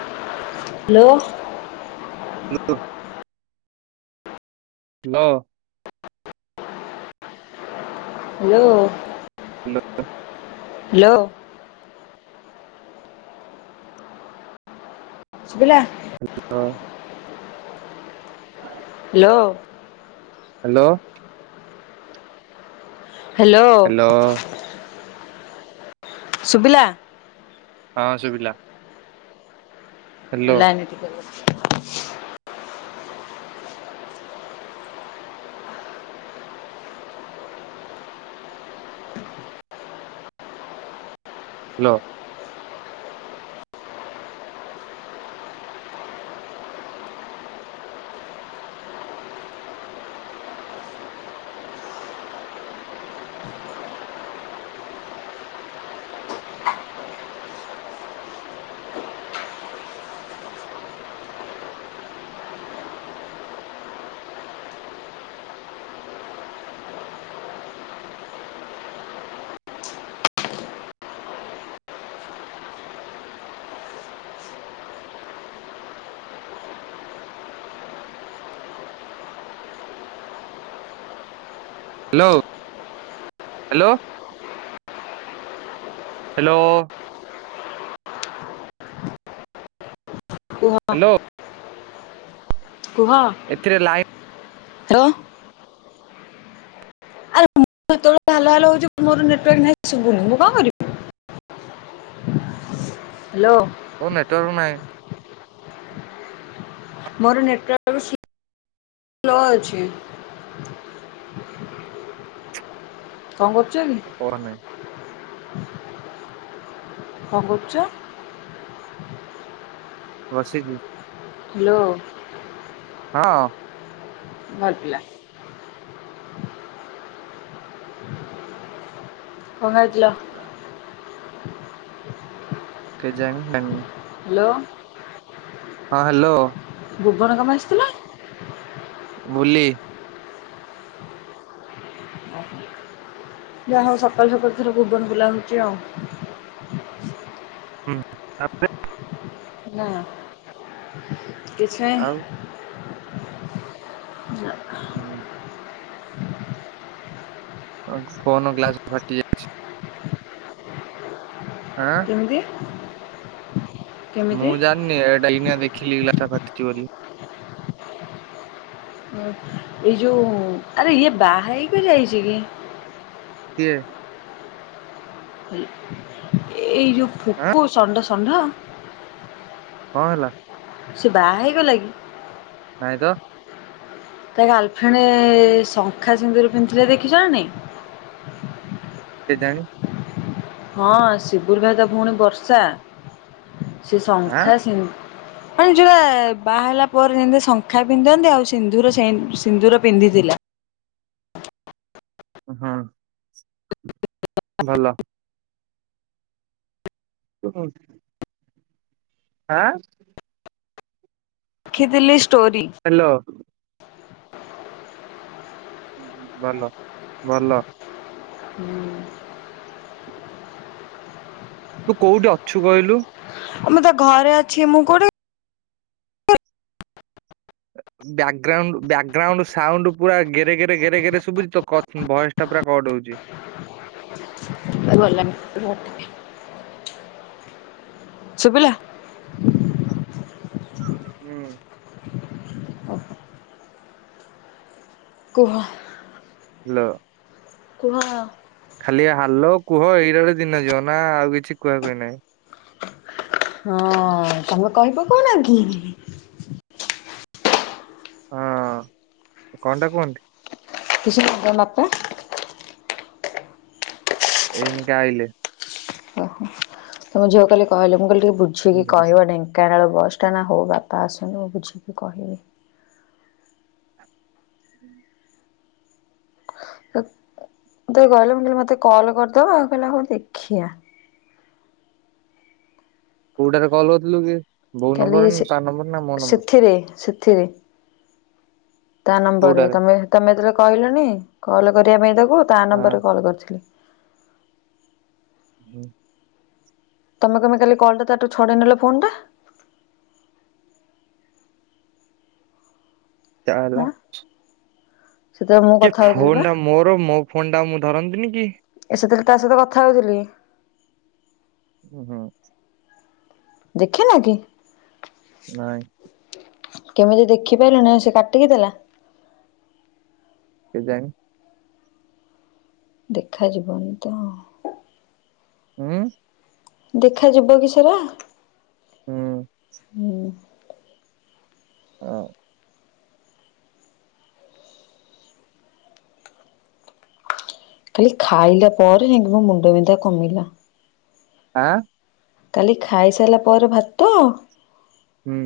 ହା ଲୋ। [inaudible] Hello. Hello. Hello. ହା ଲୋ। ସୁବିଲା। ହା ଲୋ। Hello. Hello. ହା ଲୋ। ହ୍ୟାଲୋ ସୁବିଲା। ହଁ ସୁବିଲା। ଲାଇନ ରେ ଟିକେ ରୁଅ। ଲୋ। Hello hello. Hello. କୁହ। ହ୍ୟାଲୋ ଏଥିରେ ଲାଇନ। ରୋ। ମୁଁ ସେତେବେଳୁ ହାଲୋ ହାଲୋ ହଉଛି ମୋର ନେଟୱାର୍କ ନାହିଁ ଶୁଭୁନି ମୁଁ କଣ କରିବି। ହାଲୋ। ତୋର ନାହିଁ ମୋର ନେଟ୍ [inaudible] ସ୍ଲୋ ଅଛି। କଣ କରୁଛ କି? କହ ନାହିଁ କନ୍ କରୁଚ? ବସିଚି। ହ୍ୟାଲୋ, ହଁ ଭଲ ପିଲା। କଣ ଖାଇଥିଲ? କେଜାଣେ ଜାଣିନି। ହ୍ୟାଲୋ, ହଁ ହ୍ୟାଲୋ, ଭୁମନ କଣ ପାଇଁ ଆସିଥିଲା? ବୁଲି, ଯା ହଉ ସକାଳୁ ସକାଳୁ ଥର ଭୁବନ ବୁଲା ହଉଛି ଆଉ। ହୁଁ ତାପରେ ନା, ଆଉ କିଛିନାହିଁ। ହୁଁ ଅ ଫୋନ ଗ୍ଲାସ ଫାଟି ଯାଇଛି। ଆଁ କେମିତି? ମୁଁ କେମିତି ଜାଣିନି ଏଇଟା ଏଇନା ଦେଖିଲି ଗ୍ଲାସ୍ ଟା ଫାଟିଛି ବୋଲି। ଏଇ ଯୋଉ ଆରେ ଇଏ ବାହା ହେଇକି ଯାଇଛି କି? କିଏ? ଏ ଯଉ ଆଁ ଫୁକୁ ସଣ୍ଡ ସଣ୍ଢ। କଣ ହେଲା? ସେ ବାହା ହେଇଗଲା କି? ନାଇ ତ, ତା ଗାର୍ଲଫ୍ରେଣ୍ଡ-ଏ-ଏ-ଏ ଶଙ୍ଖା ସିନ୍ଦୁରୁ ପିନ୍ଧିଥିଲେ ଦେଖିଛ ନା ନାଇ? କେଜାଣି, ହଁ ଶିବୁର ଭାଇ ତ ଭଉଣୀ ବର୍ଷା ସେ ଆଁ ଶଙ୍ଖା ସି ମାନେ ଯୋଉଟା ବାହା ହେଲା ପରେ ଯେମିତି ଶଙ୍ଖା ପିନ୍ଧନ୍ତି ଆଉ ସିନ୍ଦୁର ସେ ସିନ୍ଦୁର ପିନ୍ଧି ପିନ୍ଧିଲା, ହଁ। ଭଲ, [unintelligible] ଆ-ଆ-ଆ ଦେଖିଥିଲି ଷ୍ଟୋରି। ହ୍ୟାଲୋ ହ ଭଲ ଭଲ। ହୁଁ। ତୁ କୋଉଠି ଅଛୁ କହିଲୁ? ମୁଁ ତ ଘରେ ଅଛି। ମୁଁ କୋଉଠି [unintelligible] ବ୍ୟାକଗ୍ରାଉଣ୍ଡ ବ୍ୟାକଗ୍ରାଉଣ୍ଡ ସାଉଣ୍ଡ ପୁରା ଗେରେ ଗେରେ ଗେରେ ଗେରେ ସୁୁଭୁଛି। ତ କ ଭଏସ ଟା ପୁରା କଟ୍ ହଉଛି। ଜି, ସେ ଗଲାନି ରୁହ ଟିକେ। ଶୁଭିଲା? ହୁଁ କୁହ, ହେଲୋ, କୁହ। ଖାଲି ହାଲୋ କୁହ ଏଇରା ରେ ଦିନ ଯିବ। ନା ଆଉ କିଛି କୁହାକୁହି ନାହିଁ। ହଁ, ତମେ କହିପକଉନା କି। ହଁ, କଣ ଟା କୁହନ୍ତି? କିଛି। [unintelligible] ଏଇନିକା ଆଇଲେ। ଓହୋ ତମ ଝିଅକୁ କାଲି କହିଲି, ମୁଁ କହିଲି ଟିକେ ବୁଝେଇକି ହୁଁ କହିବ ଢେଙ୍କାନାଳ ବସ୍ ଟା ନା ହଉ ବାପା ଆସନ୍ତୁ, ମୁଁ ବୁଝିକି କହିବି। [inaudible] ମୁଁ ତାକୁ କହିଲି ମତେ କଲ କରିଦବ, କହିଲା ହଉ ଦେଖିଆ। କୋଉଟା ରେ କଲ କରଥିଲୁ କି? ବୋଉ କାଲି ନମ୍ବର ନା ସେ ତା ନମ୍ବର ନା ମୋ ନମ୍ବର ସେଥିରେ ସେ ଥିରେ ତା ନମ୍ବର କୋଉଟାରେ? ତମେ ତମେ ଯେତେବେ କହିଲନି, କଲ କରିବା ପାଇଁ ତାକୁ ତା ହଁ ନମ୍ବର ରେ କଲ୍ କରିଥିଲି। [inaudible] ତମେ କଣ ପାଇଁ ଖାଲି କଲ ଟା ଠୁ ଛଡେଇ ନେଲ ଫୋନ ଟା। ଯାହା ହେଲା। ହାଁ ସେତେବେଳେ ମୁଁ କି କଥା ହଉଥିଲି ଫୋନ୍ ପା ଟା ମୋର ମୋ ଫୋନ୍ ଟା ମୁଁ ଧରନ୍ତିନି କି। ସେତେବେଳେତା ସହିତ କଥା ହଉଥିଲି। ଓ ହୋ। ଦେଖିନ କି? ନାଇଁ। କେମିତି ଦେଖିପାରିଲନି। ନା ସେ କାଟିକି ଦେଲା। କେଜାଣି? ଦେଖାଯିବନି ତ। ଉଁ ଦେଖାଯିବ କି ସେ। ହୁଁ। ହୁଁ ହଁ। କାଲି ଖାଇଲା ପରେ ଯାଇକି ମୋ ମୁଣ୍ଡ ବିନ୍ଧା କମିଲା। ଆଁ। କାଲି ଖାଇସାରିଲା ପରେ ଭାତ, ହୁଁ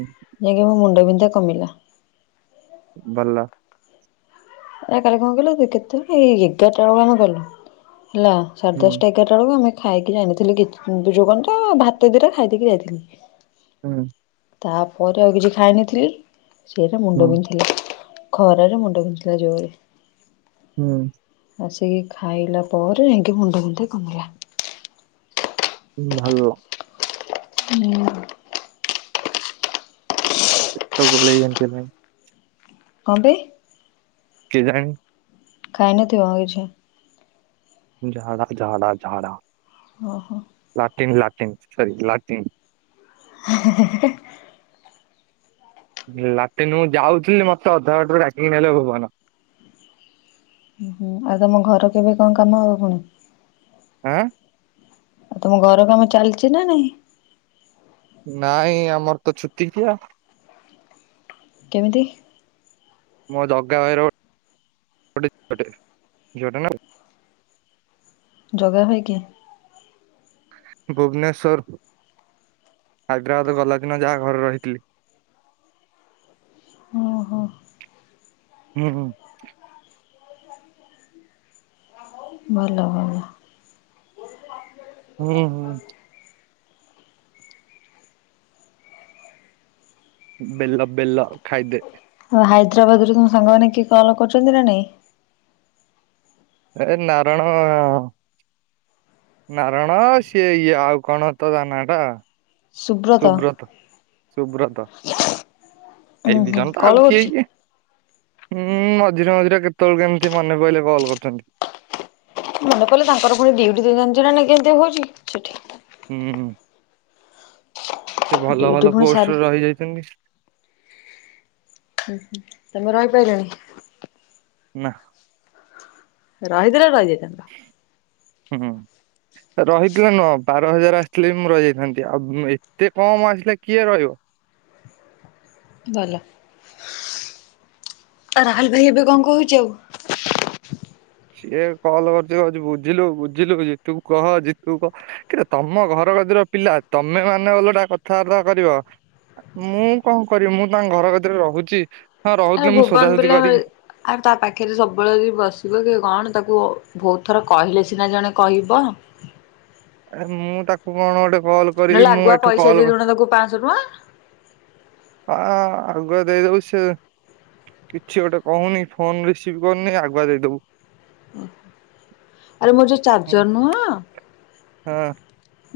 ଯାଇକି ମୋ ମୁଣ୍ଡ ବିନ୍ଧ କମିଲା। ଭଲ। ଏ କାଲି କଣ କହିଲ [unintelligible] ଏଗାରଟା ବେଳ ଯାଏ ଗଲୁ। ହେଲା। ସାଢ଼େ ହୁଁ ଦଶଟା ଏଗାରଟା ବେଳକୁ ଆମେ ଖାଇକି ଯାଇନଥିଲି କି ଯୋଉ କଣ ତ ଭାତ ଦିଟା ଖାଇ ଦେଇକି ଯାଇଥିଲି। ହୁଁ। ତାପରେ ଆଉ କିଛି ଖାଇନଥିଲି, ସେଇରା ମୁଣ୍ଡ ହୁଁ ବିିନ୍ଧିଲା। ଖରାରେ ମୁଣ୍ଡ ବିନ୍ଧା। [unintelligible] ହୁଁ। ଆସିକି ଖାଇଲା ପରେ ଯାଇକି ମୁଣ୍ଡ ବିନ୍ଧା କମିଲା। ହଁ ଭଲ ହୁଁ। ପେଟ। [unintelligible] କଣ ପେଇ? କେଜାଣି। ଖାଇନଥିବ କିଛି। ଝାଡ଼ ଝାଡ଼ା ଝାଡ଼ା ଓହୋ ଲାଟିନ୍ ଲା ସରି ଲାଟିନ୍ [inaudible] ଲାଟିନ ମୁଁ ଯାଉଥିଲି ମତେ ଅଧାବାଟରୁ ଟାକିକି ନେଲେ ଭଗବାନ। ହୁଁ ଆଉ ତମ ଘର କେବେ କଣ କାମ ହବ ପୁଣି। ଆଁ? ଆଉ ତମ ଘର କାମ ଚାଲିଚି ନା ନାହିଁ। ନାଇଁ ଆମର ତ ଛୁତିକିଆ। କେମିତି? ମୋ ଜଗା ଭାଇର ଗୋ ଗୋଟେ ଝିଅଟେ ଝିଅଟେ ନା ଜଗା ଭାଇ କିଏ? ଭୁବନେଶ୍ବର ହାଇଦ୍ରାବାଦ ଗଲା ଦିନ ଯାହା ଘରେ ରହିଥିଲି। ଓହୋ ହୁଁ ହୁଁ। ଭଲ ଭଲ। ହୁଁ ହୁଁ। ବେଲ ବେଲ ଖାଇଦେ। ହାଇଦ୍ରାବାଦ ରୁ ତମ ସାଙ୍ଗମାନେ କିଏ କଲ କରୁଛନ୍ତି ନା ନାଇଁ? ଏ ନାରଣ ନାରଣ ସିଏ ଇଏ ଆଉ କଣ ତ ତା ନାଁ ଟା ସୁବ୍ରତ ସୁବ୍ରତ। ଉୁଁ ଏଇ ଦି ହୁଁ ଜଣତ କଲ୍ ଆଉ କିଏ କରୁଛି? କି? ହୁଁ ମଝିରେ ମଝିରେ କେତେବେଳେ କେମିତି ମନେ ପଇଲେ କଲ୍ କରୁଛନ୍ତି। ମନେ ପଇଲେ ତାଙ୍କର ପୁଣି ଡିଉଟି ଦି ଜାଣିଚୁନା ନାଇଁ କେମିତି ହଉଚି ସେଠି। ହୁଁ। ସେ ଭଲ ଡ୍ୟୁଟି ଭଲ ପୁଣି ସାରି ପୋଷ୍ଟରେ ରହିଯାଇଚନ୍ତି। ହୁଁ ହୁଁ ତମେ ରହିପାଇଲନି। ନା। ରହିଥିଲେ ରହିଯା ହୁଁ। ରହିିଥିଲେ ନୁହଁ ବାର ହଜାର ଆସିଥିଲେ ବି ମୁଁ ରହିଯାଇଥାନ୍ତି। ଆଉ ଏତେ କମ ଆସିଲା କିଏ ରହିବ? ଭଲ। ରାହୁଲ ଭାଇ ଏବେ କଣ କହୁଚୁ। ସିଏ କଲ୍ କରୁଚି କହୁଚି ବୁଝିଲୁ ବୁଝିଲୁ ଜିତୁକୁ କହ ଜିିତୁକୁ କହ। କି ତମ ଘର କ ଆଜିର ପିଲା ତମେ ମାନେ ଓଲଟା କଥାବାର୍ତା କରିବ। ମୁଁ କଣ କରିବି ମୁଁ ତାଙ୍କ ଘର କତିରେ ରହୁଛି। ହଁ ଆରେ ରହୁଥିଲି ମୁଁ ଭୁବନ ସୋଦାସୋଦି ପିଲା କରିକି ଆଉ ତା ପାଖରେ ସବୁବେଳେ ଯଦି ବସିବ କି କଣ ତାକୁ ବହୁତ ଥର କହିଲେ ସିନା ଜଣେ କହିବ। ଆରେ ମୁଁ ତାକୁ କଣ ଗୋଟେ କଲ କରିବି। ନହେଲେ ମୁଁ ଆଗୁଆ ଏଠୁ ପଇସା କଲ ଦେଇଦଉନ ତାକୁ ପାଞ୍ଚଶହ ଟଙ୍କା ଆ ଆଗୁଆ ଦେଇ ଦଉଚି ସିଏ? କିଛି ଗୋଟେ କହୁନି ଫୋନ ରିସିଭ କରୁନି ଆଗୁଆ ଦେଇଦବୁ। ଆରେ ମୋର ଯୋଉ ହୁଁ ଚାର୍ଜର ନୁହଁ। ହଁ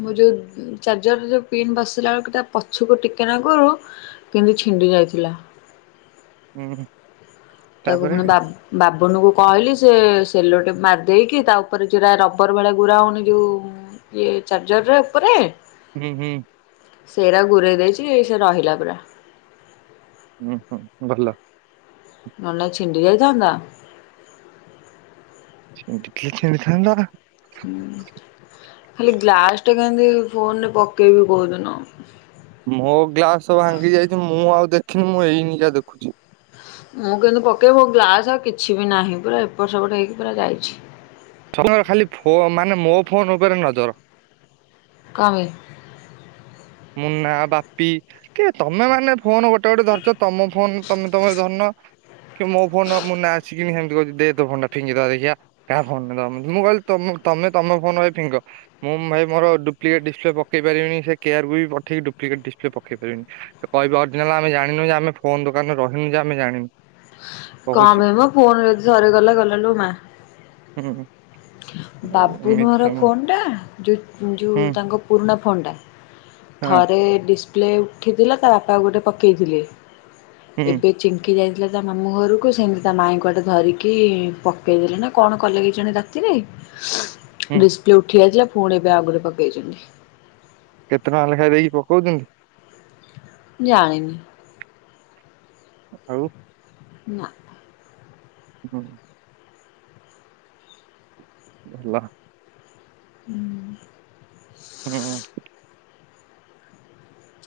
ମୁଁ ଯୋଉ ଚାର୍ଜର ଯୋଉ ପିନ୍ ବସିଲା ବେଳକୁ ତା ପଛକୁ ଟିକେ ନାକୁରୁ କିନ୍ତୁ ଛିଣ୍ଡି ଗ ଯାଇଥିଲା। ହୁ। ତାକୁ ପୁଣି ବା ବାବୁନୁକୁ କହିଲି ସି ସେ ସେଲୋଟେପ ମାରିଦେଇକି। ତା ଉପରେ ଯୋଉରା ରବର ଭଳିଆ ଗୁରା ହଉନି ଯୋଉ ଇଏ ଚାର୍ଜରରେ ଉପରେ। ହୁଁ ହୁଁ। ସେଇରା ଗୁରେଇ ଦେଇଛି ସେ ରହିଲା ପୁରା। ଉଁ ହୁଁ ଭଲ। ନହେଲେ ନାଇଁ ଛିଣ୍ଡି ଯାଇଥାନ୍ତା। ସେମିତି ଟିକେ ଛିଡିଥାନ୍ତା। ହୁଁ ଖାଲି ଗ୍ଲାସ ଟେ କେମତି ଫୋନ ରେ ପକେଇବି କୋଉଦିନ? ମୋ ଗ୍ଲାସବ ଭାଙ୍ଗି ଯାଇଛି ମୁଁ ଆଉ ଦେଖିନି ମୁଁ ଏଇନିକା ଦେଖୁଛି। ମୁଁ କହିନି ପକାଇବ ମୋ ଗ୍ଲାସ୍ ଆଉ କିଛି ବି ନାହିଁ ପୁରା ଏପଟ ସେପଟ ହେଇକି ପୁରା ଯାଇଛି। ତମର ଖାଲି ଫ ମାନେ ମୋ ଫୋନ ଉପରେ ନଜର କପାଇଁ ମୁନା ବାପି କି ତମେ ମାନେ ଫୋନ ଗୋଟେ ଗୋଟେ ଧରିଛ ତମ ଫୋନ ତମେ ତମେ ଧରନ କି ମୋ ଫୋନ ମୁନା ଆସିକି ସେମିତି କହୁଛି ଦେ ତୋ ଫୋନ ଟା ଫିଙ୍ଗିଦବା ଦେଖିଆ, କାହା ଫୋନ [unintelligible] ତମେ ତମ ଫୋନ ଭାଇ ଫିଙ୍ଗ, ମୁଁ ଭାଇ ମୋର ଡୁ ପ୍ଲିକେଟ ଡିସପ୍ଲେ ପକେଇ ପାରିବିନି ସେ କୋରକୁ ବି ପଠେଇ ଡପ୍ଲିକଟ ସପ୍ଲେ ପେଇ ପାରନି ସେ କିବେ ଅରିଜିନାଲ ଆେ ଜାଣିନୁ ଯେ ଆମେ ଫୋନ ଦୋକାନ ରହନୁ ଆମେ ଜାଣିନୁ କଣ କହୁଛି। ପାଇଁ ମ ଫୋନ ଯଦି ଥରେ ଗଲା ଗଲାଲୋ ମା ହୁଁ ବାବୁନୁଁ ଏମିତି ଘର ସବୁ ଫୋନ୍ଟା, ଯେଉଁ ହୁଁ ତାଙ୍କ ପୁରୁଣା ଫୋନ୍ଟା ହଁ ଥରେ ଡିସପ୍ଲେ ଉଠିଥିଲା ତା ବାପା ଗୋଟେ ପକେଇଥିଲେ ହୁଁ ଏବେ ଚିଙ୍କି ଯାଇ ତା ମାମୁଁ ଘରକୁ, ସେମିତି ତା ମାଇଁ କୁଆଡେ ଧରିକି ପକେଇଦେଲେ ନା କଣ କଲେ କେଜାଣି? ହୁଁ ଡିସପ୍ଲେ ଉଠି ଯାଇଥିଲା ପୁଣି ଏବେ ଆଗରେ ପକେଇଛନ୍ତି। କେତେ ଟଙ୍କା ଲେଖା ଦେଇକି ପକଉଛନ୍ତି? ଜାଣିନିି ଆଉ ନା ହୁଁ। ଭଲ ହୁଁ ହୁଁ ଉଁ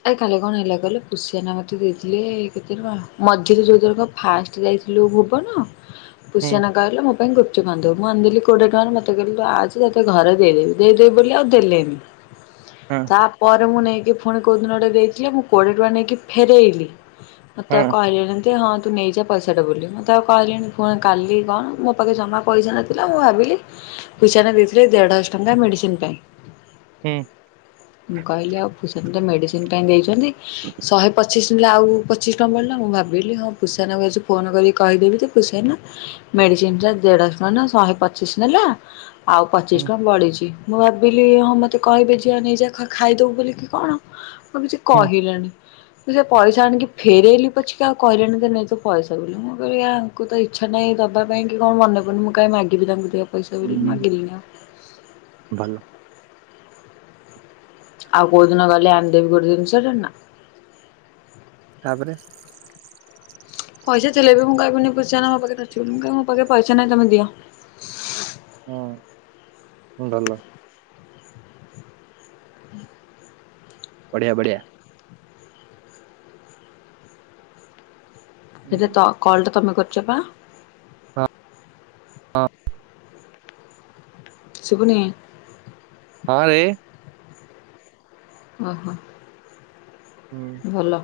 ଆ କାଲି କଣ ହେଲା କହିଲ ପୁସିଆନା ମତେ ଦେଇଥିଲେ କେତେ ଟଙ୍କା ମଝିରେ ଯୋଉର ଫାଷ୍ଟ ଯ ଥିଲୁ ଭୁବନ ପୁସିଆନା କହିଲା ମୋ ପାଇଁ କୁ ମୁଁ ଆଣିଦେଲି କୋଡିଏ ଟଙ୍କାର, ମତେ କହିଲେ ଆସେ ତୋତେ ଘର ଦେଇଦେବି, ଦେଇଦେବି ବୋଲି ଆଉ ଦେଲେନି। ହଁ ତାପରେ ମୁଁ ନେଇକି ପୁଣି କୋଉଦିନ ଗୋଟେ ଦେଇଥିଲି ମୁଁ କୋଡିଏ ଟଙ୍କା ନେଇକି ଫେରଇଲି ମତେ ଆଉ ହଁ କହିଲେନି ତେ ହଁ ତୁ ନେଇଯା ପଇସାଟା ବୋଲି, ମତେଆଉ କହିଲିନି, ପୁଣି କାଲି କଣ ମୋ ପାଖେ ଜମା ପଇସା ନଥିଲା ମୁଁ ଭାବି ପୁଷିଆନା ଦେଇଥିଲେ ଦେଢ ଶହ ଟଙ୍କା ମେଡିସିନ ପାଇଁ ହୁଁ ମୁଁ କହିଲି ଆଉ ପୁଷିଆନା ତ ମେଡିସିନ ପାଇଁ ଦେଇଛନ୍ତି। ଶହେ ପଚିଶ ଆଉ ପଚିଶ ଟଙ୍କା ବଳିଲା ମୁଁ ଭାବିଲି ହଁ ପୁସିଆନା ଙ୍କୁ ଆ ଫୋନ କରି କହିଦେବି ପୁଷ ଦେଢ ଶହ ନୁ ଶହେ ପଚିଶ ନେଲା। ଆଉ ହୁଁ ପଚିଶ ଟଙ୍କା ବଳିଛି, ମୁଁ ଭାବିଲି ହଁ ମତେ କହିବେ ଝିଅ ନେଇଯା ଖାଇଦବୁ ବୋଲିକି କଣ ମୁଁ କିଛି ହୁଁ। କହିଲଣି ମୁଁ ସେ ପଇସା ଆଣିକି ଫେରାଇଲି ପଛିକା ଆଉ କହିଲେଣି ନେ ତୋ ପଇସା ବୋଲି, ମୁଁ କହଲି ୟାଙ୍କୁ ତ ଇଛା ନାହିଁ। ଦବା ପାଇଁ କି କଣ ମନେପଡୁନି, ମୁଁ କାଇଁ ମାଗିବି ତାଙ୍କୁ ଦିଅ? ପଇସା ବି ହୁଁ ମାଗିଲିନି ଆଉ ଭଲ ଆଉ କଉଦିନ ଗଲେ ଆଣି ଦେବି ଗୋଟେ ଜିନିଷ ଟେ ନା ତାପରେ ପଇସା ଥିଲେବି ମୁଁ କହିବିନି ପୁଷିଆନା ମୋ ପାଖରେ ଅଛିବୋଲି, ମୁଁ କହିବି ମୋ ପାଖରେ ପଇସା ନାହିଁ, ତମେ ଦିଅ ହୁଁ ଭଲ ବଢିଆ ବଢ଼ିଆ ସେ କଲ ଟା ତମେ କରିଚ ପା ଶୁଭୁନି ହଁରେ ଓ ହୋ ଭଲ।